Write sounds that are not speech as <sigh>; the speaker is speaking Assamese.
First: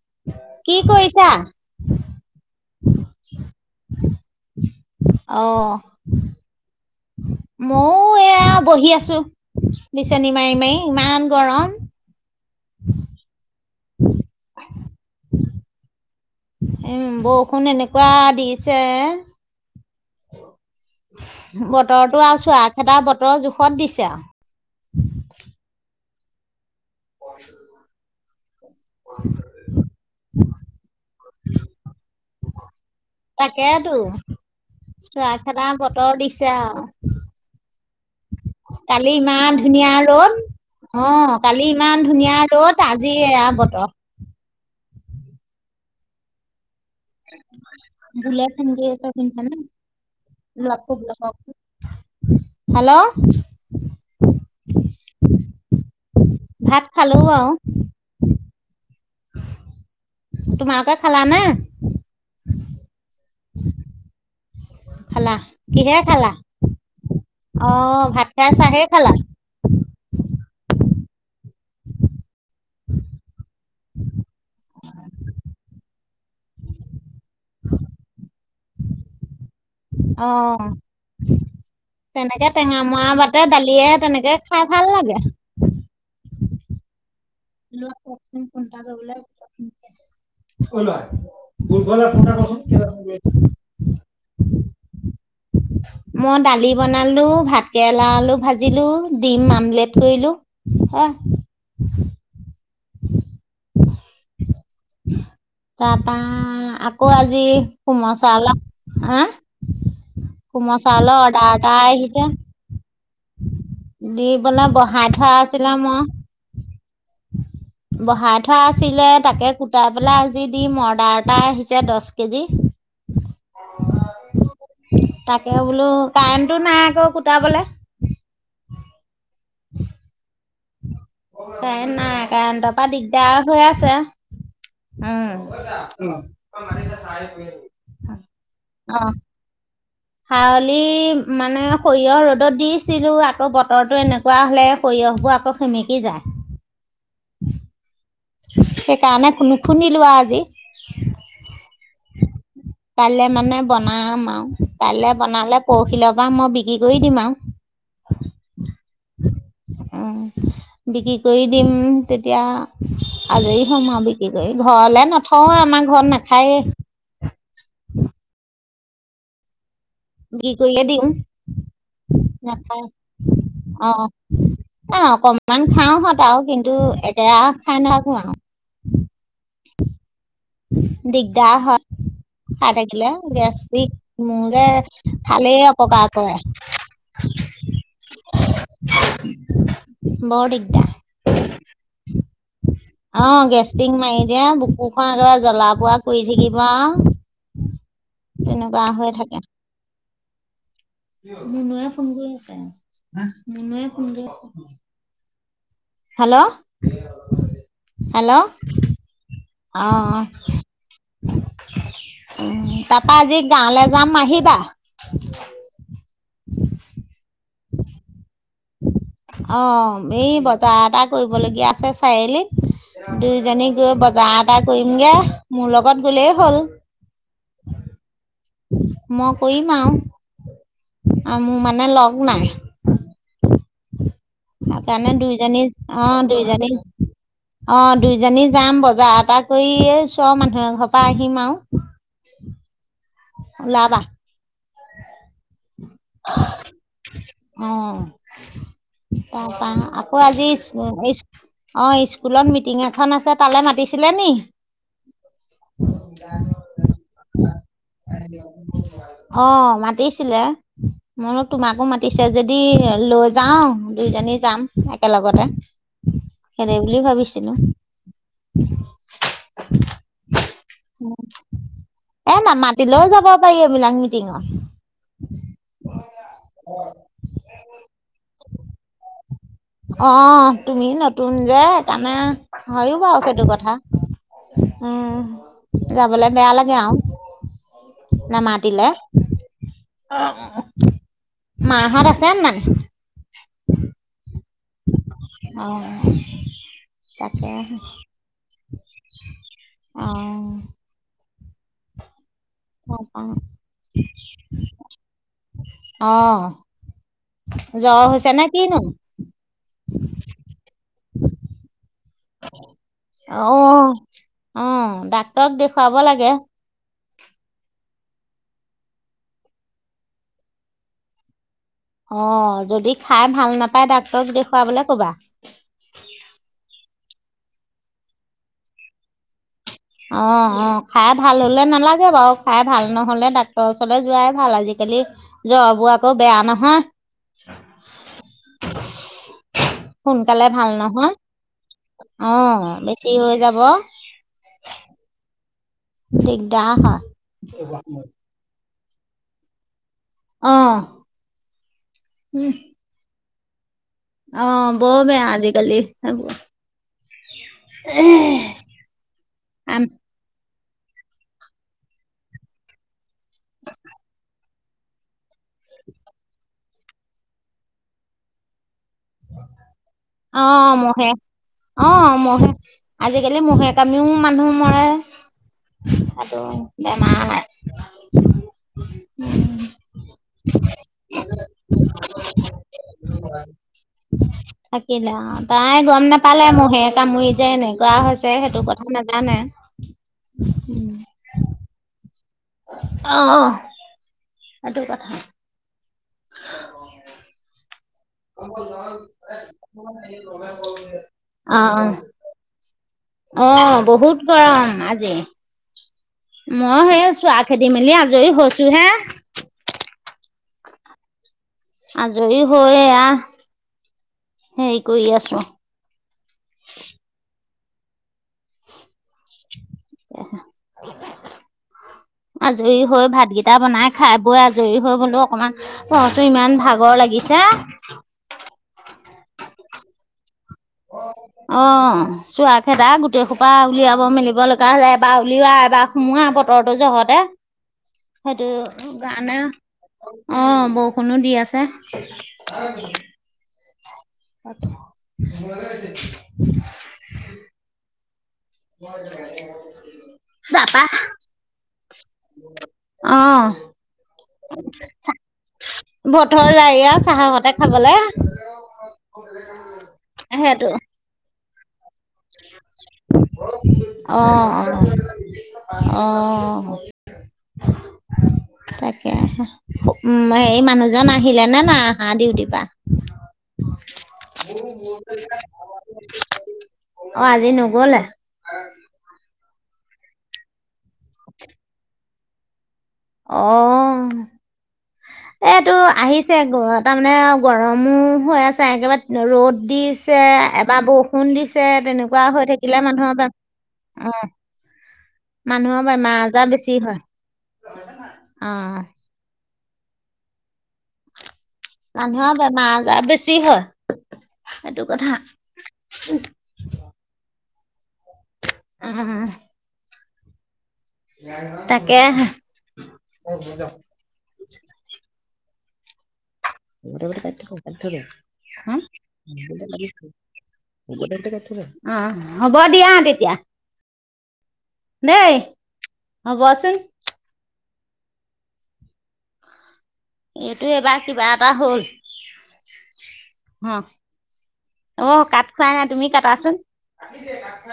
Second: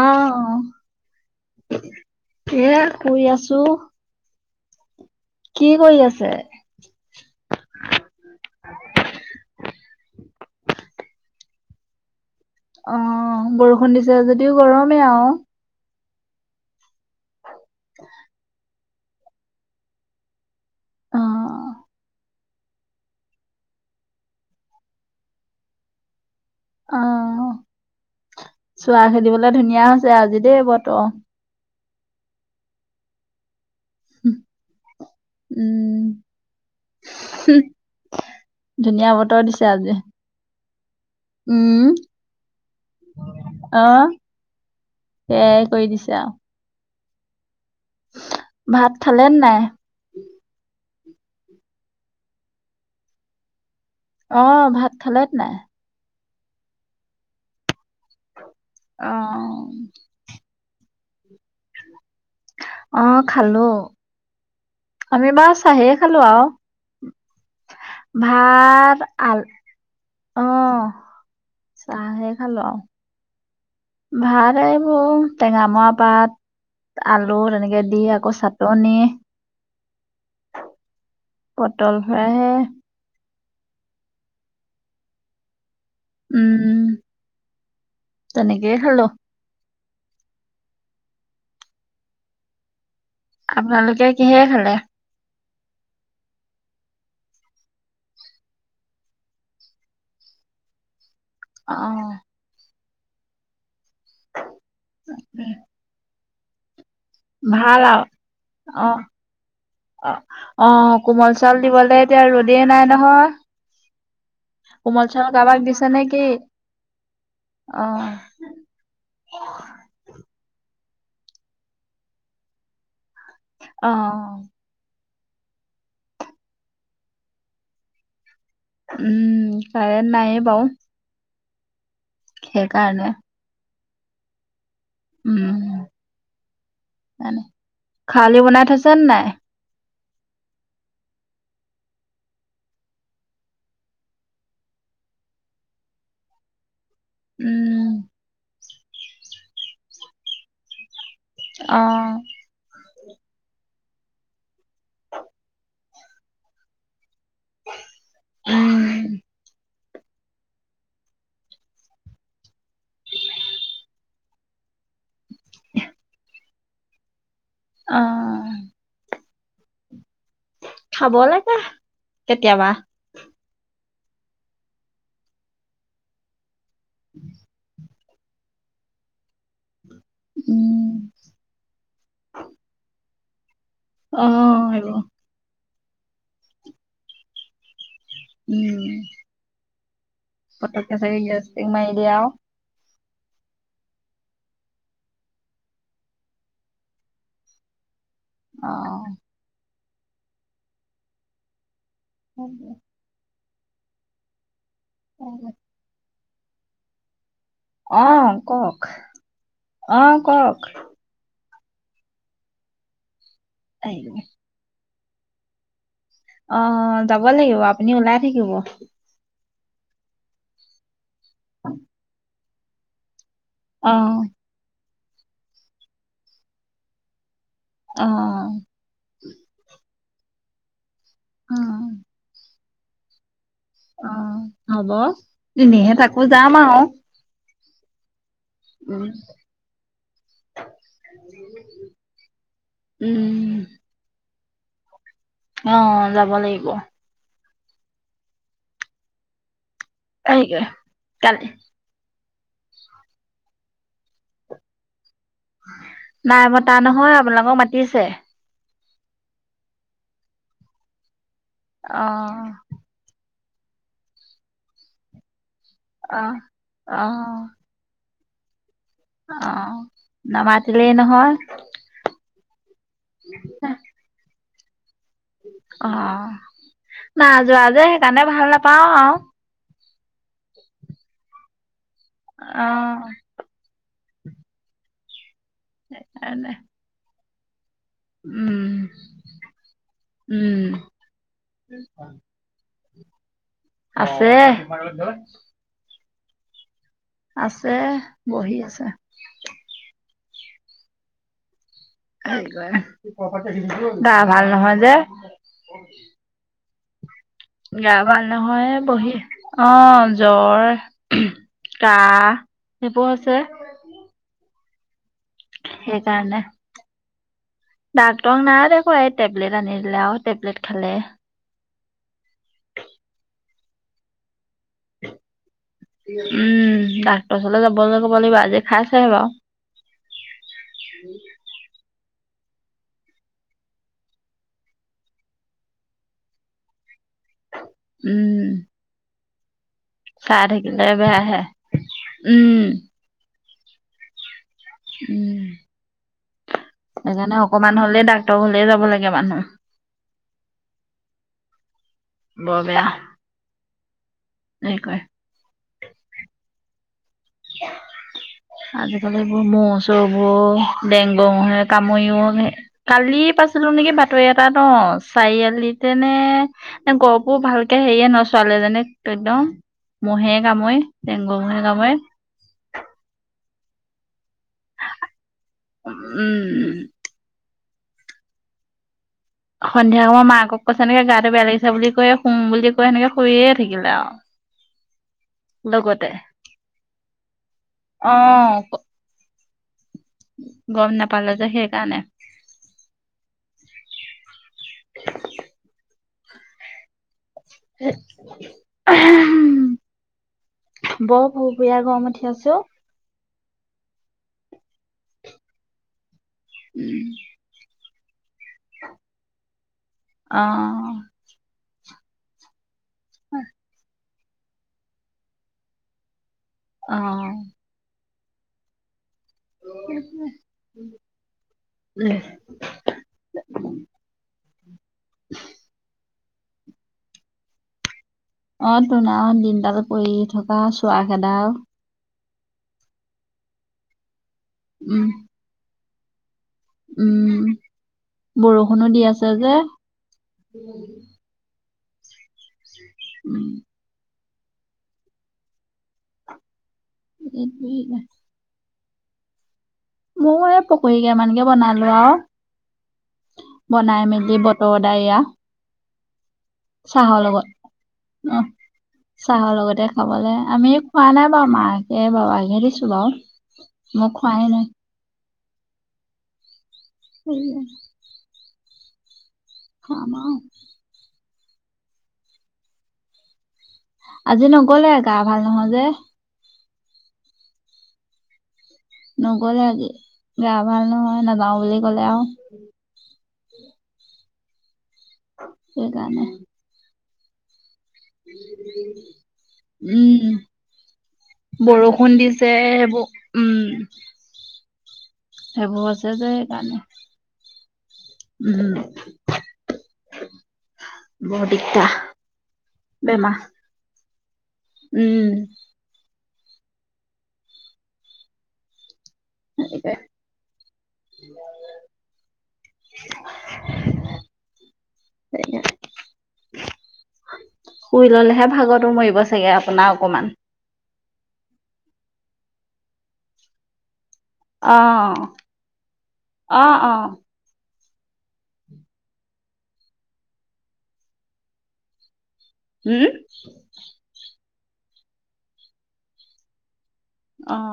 অহ কি কৰিছা? এ শুই আছো কি কৰি আছে মই এয়া বহি আছো বিচনী মাই মাই ইমান গৰম অ বৰষুণ দিছে যদিও গৰমেই আও উম বৰষুণ এনেকোৱা দিছে <unintelligible> আহ বতৰটো আৰু চোৱা খেদা বতৰ জোখত দিছে আও অহ আহ চোৱা খেদিবলে ধুনীয়া হৈছে আ আজি দেই বত তাকেইতো চোৱা খেদা উম বতৰ দিছে আও ধুনীয়া কালি বতৰ ইমান দিছে ধুনীয়া আজি ৰ'দ অ কালি উম ইমান ধুনীয়া ৰদ আজি এয়া অ বতৰ সেয়াই কৰি দিছে আও বোলে ভাত খালে নে নাই <unintelligible> হেল্ল' অঁ ভাত খালে নাই? ভাত খালো আও। অ তোমাৰলোকে খালানে? অঁ খালো। আমি খালা, বাৰু চাহেই কিহে খালো খালা? আও। অ', খাই চাহে ভাত খালা? আ অ চাহে খালো আৰু। ভালেই এইবোৰ টেঙামৰা পাত। আলু তেনেকে দি আকৌ চাটনি- অঁ পটল তেনেকে ফ্ৰাইহে টেঙা মৰা- তা'তে দালিয়া তেনেকে খাই ভাল লাগে। উম'উম। <unintelligible> সেই তো হয়। আপোনালোকে কিহে খালে? <unintelligible> মই দালি বনালো ভাত কেৰেলা আলু ভাজি বনালো ডিম আমলেট কৰিলো। উম অঁ তাৰপা- আকৌ আজি ভাল কোমল চাউল। হাঁ? অঁ অঁ কোমল চাউল দিবলে এতিয়া আহিছে। ৰ'দেই নাই দি পেলাই নহয়। বহাই কোমল চাউল থোৱা কাৰোবাক আছিলে দিছা মই নে'কি? অ বহাই থোৱা আছিলে তাকে কুটাই পেলাই আজি দি মৰ- বাৰতা আহিছে দ'হ কেজি। অঁ তাকে বোলো কাৰেণ্টটো নাই আকৌ কুটাবলে। উম 'কাৰেণ্ট নাই বাৰু। কাৰেণ্ট নাই কাৰেণ্টৰ পৰা সেইকাৰণে দিগদাৰ হৈ আছে। উম খাৱলি বনাই থৈছে নে নাই? খাৱলি মানে সৰিয়হ ৰ'দত দিছিলো আকৌ বতৰটো এনেকুৱা হলে সৰিয়হ- বোৰ আকৌ সেমেকি যায়। উম। সেইকাৰণে নুশুনিলোঁ আজি। অঁ কাইলৈ মানে বনাম আৰু কাইলৈ বনালে পৰহিলৰ পৰা মই বিক্ৰী কৰি দিম আৰু। হয়। উম উম বিক্ৰী কৰি দিম। তেতিয়া- আজৰি হম আৰু বিক্ৰী কৰি ঘৰলে নথওঁ আমাৰ ঘৰত নাখায়ে। অঁ কি কৰিয়ে লাগে দিম। কেতিয়াবা অঁ অঁহ। অকণমান খাওঁ হত আৰু। কিন্তু একে ৰাহে খাই নেথাকো। কোৱা? উম দিগদাৰ হয় একেৰাহে খাই থাকিলে অ গেছ- এইবোৰ হয় খালেই অপকাৰ কৰে। উম। বৰ দিগদাৰ পটকৈ গেছটিক মাৰি দিয়ে আৰু। অ গেছটিক মাৰি দিয়ক আৰু বুকুখন একেবাৰে জ্বলা পোৱা কৰি থাকিব আৰু। তেনেকুৱা হৈ অ'। থাকে। ফোন কৰি আছে মুনুয়ে ফোন কৰি আছে? অ হয়। হেল্ল' অ হেল্ল' কওক অ কওক। উম তাপা আজি গাঁৱলে যাম আহিবা? অ যাব লাগিব আপুনি ওলাই থাকিব? অ এই বজাৰ এটা কৰিবলগীয়া আছে চাৰি আলিত? দুইজনীক অ', গৈ বজাৰ এটা কৰিম গে মোৰ লগত গলেই হ'ল। অ অ মই কৰিম আওঁ। আ মোৰ মানে লগ নাই। অ', হ'ব সেকাৰণে দুইজনী এনেহে অ থাকো যাম দুইজনী আৰু অ দুইজনী যাম উম, বজাৰ এটা কৰিয়ে এ ওচৰ মানুহ এঘৰৰ পাৰ আহিম আৰু উম, ওলাবা অ যাব লাগিব অ তাপা আকৌ আজি তাকে ইচ ইচ কালি অ ইচ স্কুলত মিটিং এখন আছে তালে মাতিছিলে নি নাই মতা নহয় আপোনালোকক মাতিছে অ মাতিছিলে মই তোমাকো মাতিছে অ', যদি লৈ যাও দুইজনী যাম একেলগতে। অ', সেদে বুলি অ', ভাবিছিলো। অ নামাতিলেই নহয়। এ নামাতিলৈও যাব পাৰি এইবিলাক মিটিংত। অ না যোৱা যে সেইকাৰণে ভাল নাপাও আৰু অ তুমি নতুন যে সেইকাৰণে হয়য়ো অ' বাৰু সেইটো কথা। উম যাবলে বেয়া এনে লাগে আও। উম, নামাতিলে। উম। মা হত আছে নাই। আছে। অ তাকে আছে বহি আছে। অ। তাৰপা গা ভাল নহয় যে। অ গা জ্বৰ ভাল হৈছে নে নহয় কিনো বহি অ জ্বৰ। কাহ সেইবোৰ আছে। অ অ ডাক্তৰক দেখুৱাব লাগে। ডাক্তৰক নাই দেখোৱা এই টেবলেট আনি দিলে আৰু টেবলেট খালে। অ যদি খাই ভাল নাপায় ডাক্তৰক দেখোৱা উম ডাক্তৰ ওচৰলৈ যাবলৈ ক'ব লাগিব আজি খাই চেহে বাৰু। অ অ খাই ভাল হলে নালাগে বাও। খাই ভাল নহ'লে ডাক্তৰৰ ওচৰলৈ যোৱাই ভাল আজিকালি জ্বৰবোৰ আকৌ বেয়া নহয়। উম। সোনকালে চাই ভাল থাকিলে নহয় বেয়াহে অ উম, বেছি হৈ যাব। উম। দিগদাৰ হয়। সেইকাৰণে অকমান হলে ডাক্তৰ ঘৰলে যাব লাগে মানুহ। অ। উম, বৰ বেয়া। অ হেৰি বৰ কৰে বেয়া আজিকালি সেইবো। আজিকালি এইবোৰ মহ চহবোৰৰ। ডেংগ মহে কামুৰিও কালি পাইছো নেকি বাতৰি এটাত অ চাৰিআলিত। তেনে কৰপো ভালকে হেৰিয়ে নচোৱালে জনিক। আকডম মহে অ', কামৰি মহে ডেগ মহে কামোৰি। অ', মহে আজিকালি মহে কামিও মানুহ মৰে তাতো উম বেমাৰ। <inaudible> সন্ধিয়া সময় মাকক কৈছে সেনেকে গাটো বেয়া লিছে বুলি কয় শুম বুলি কয় সেনেকে হৈয়ে থাকিলে আৰু। অ। থাকিলে অ তাই গম নাপালে মহে কামুৰি যে এনেকুৱা অ হৈছে সেইটো কথা নাজানে। গম নাপালো যে সেইকাৰণে। অ সেইটো কথা। অ বৰ পুৰপুৰীয়া অ গৰম উঠি আছে অ। অ বহুত গৰম আজি। মই সেই চোৱা খেদি মেলি আজৰি হৈছো হে অ আজৰি হয় এ উম সেই কৰি আছো। অ <unintelligible> আজৰি হৈ ভাতকেইটা বনাই খাই বৈ আ জৰী হৈ বলো অকমান পঢ়টো ইমান ভাগৰ লাগিছে। অ তোন আ দিনডাল পৰি থকা চোৱা খেদা অ', চোৱা খেদা গোটেই সোপা উলিয়াব মেলিব লগা উম, এবাৰ উলওৱ এবাৰ সোমোৱা তহটৰ যহতে উম। সেইটো বৰষুণো দি আছে কাৰণে যে, অ বৰষুণো দি আছে। <inaudible> উম <inaudible> হুম এ মই যেনেকে মোৰ এই পকৰী কে মানকে বনালো আৰু অ', বনাই মেলি- দি বতৰ ডাৱৰীয়া থৰ লায়া আ চাহ চাহৰ লগত। সতে খাবলে- অ, চাহৰ লগতে খাবলে সেইটো আমি খোৱা নাই বাউ মা এ বাও আনি দিছো বাও মোক খোৱাইে অ', নাই। অ'। অ <inaudible> তাকে খাম উম আও। এই মানুহজন আহিলে নে নাই আহা ডিউটি পা আজি মোৰ নগ'লে গা মোৰোৰত ভাল নহয় যে। যে অ আজি নগ'লে? নগলে আজি গা ভাল নহয় নযাওঁ বুলি ক'লে আও- অ এইটো সেইকাৰণে আহিছে গ তাৰমানে গৰম- মোহ হৈ আছে একেবাৰে ৰ'দ দিছে উম এবাৰ বৰষুণ দিছে বৰষুণ তেনেকুৱা দিছে হৈ থাকিলে। সেইবোৰ মানুহৰ বেমাৰ উম অ সেইবোৰ মানুহৰ হৈছে বেমাৰ যে আজাৰ বেছি সেইকাৰণে হয়। অ উম বৰ দিগদাৰ মানুহৰ বেমাৰ আজাৰ বেমাৰ বেছি হয়। সেইটো কথা উম উম গতিকে তাকেহে- কাটি থাকক কাটি থাকক শুই ললেহে ভাগৰটো হম- মৰিব চাগে আপোনাৰ অকমান অ অ হ'ব দিয়া তেতিয়া। অ দেই অ বচোন এইটো এবাৰ কিবা এটা হ'ল- হম অ অ কাত খুৱাই নাই তুমি কটাচোন অ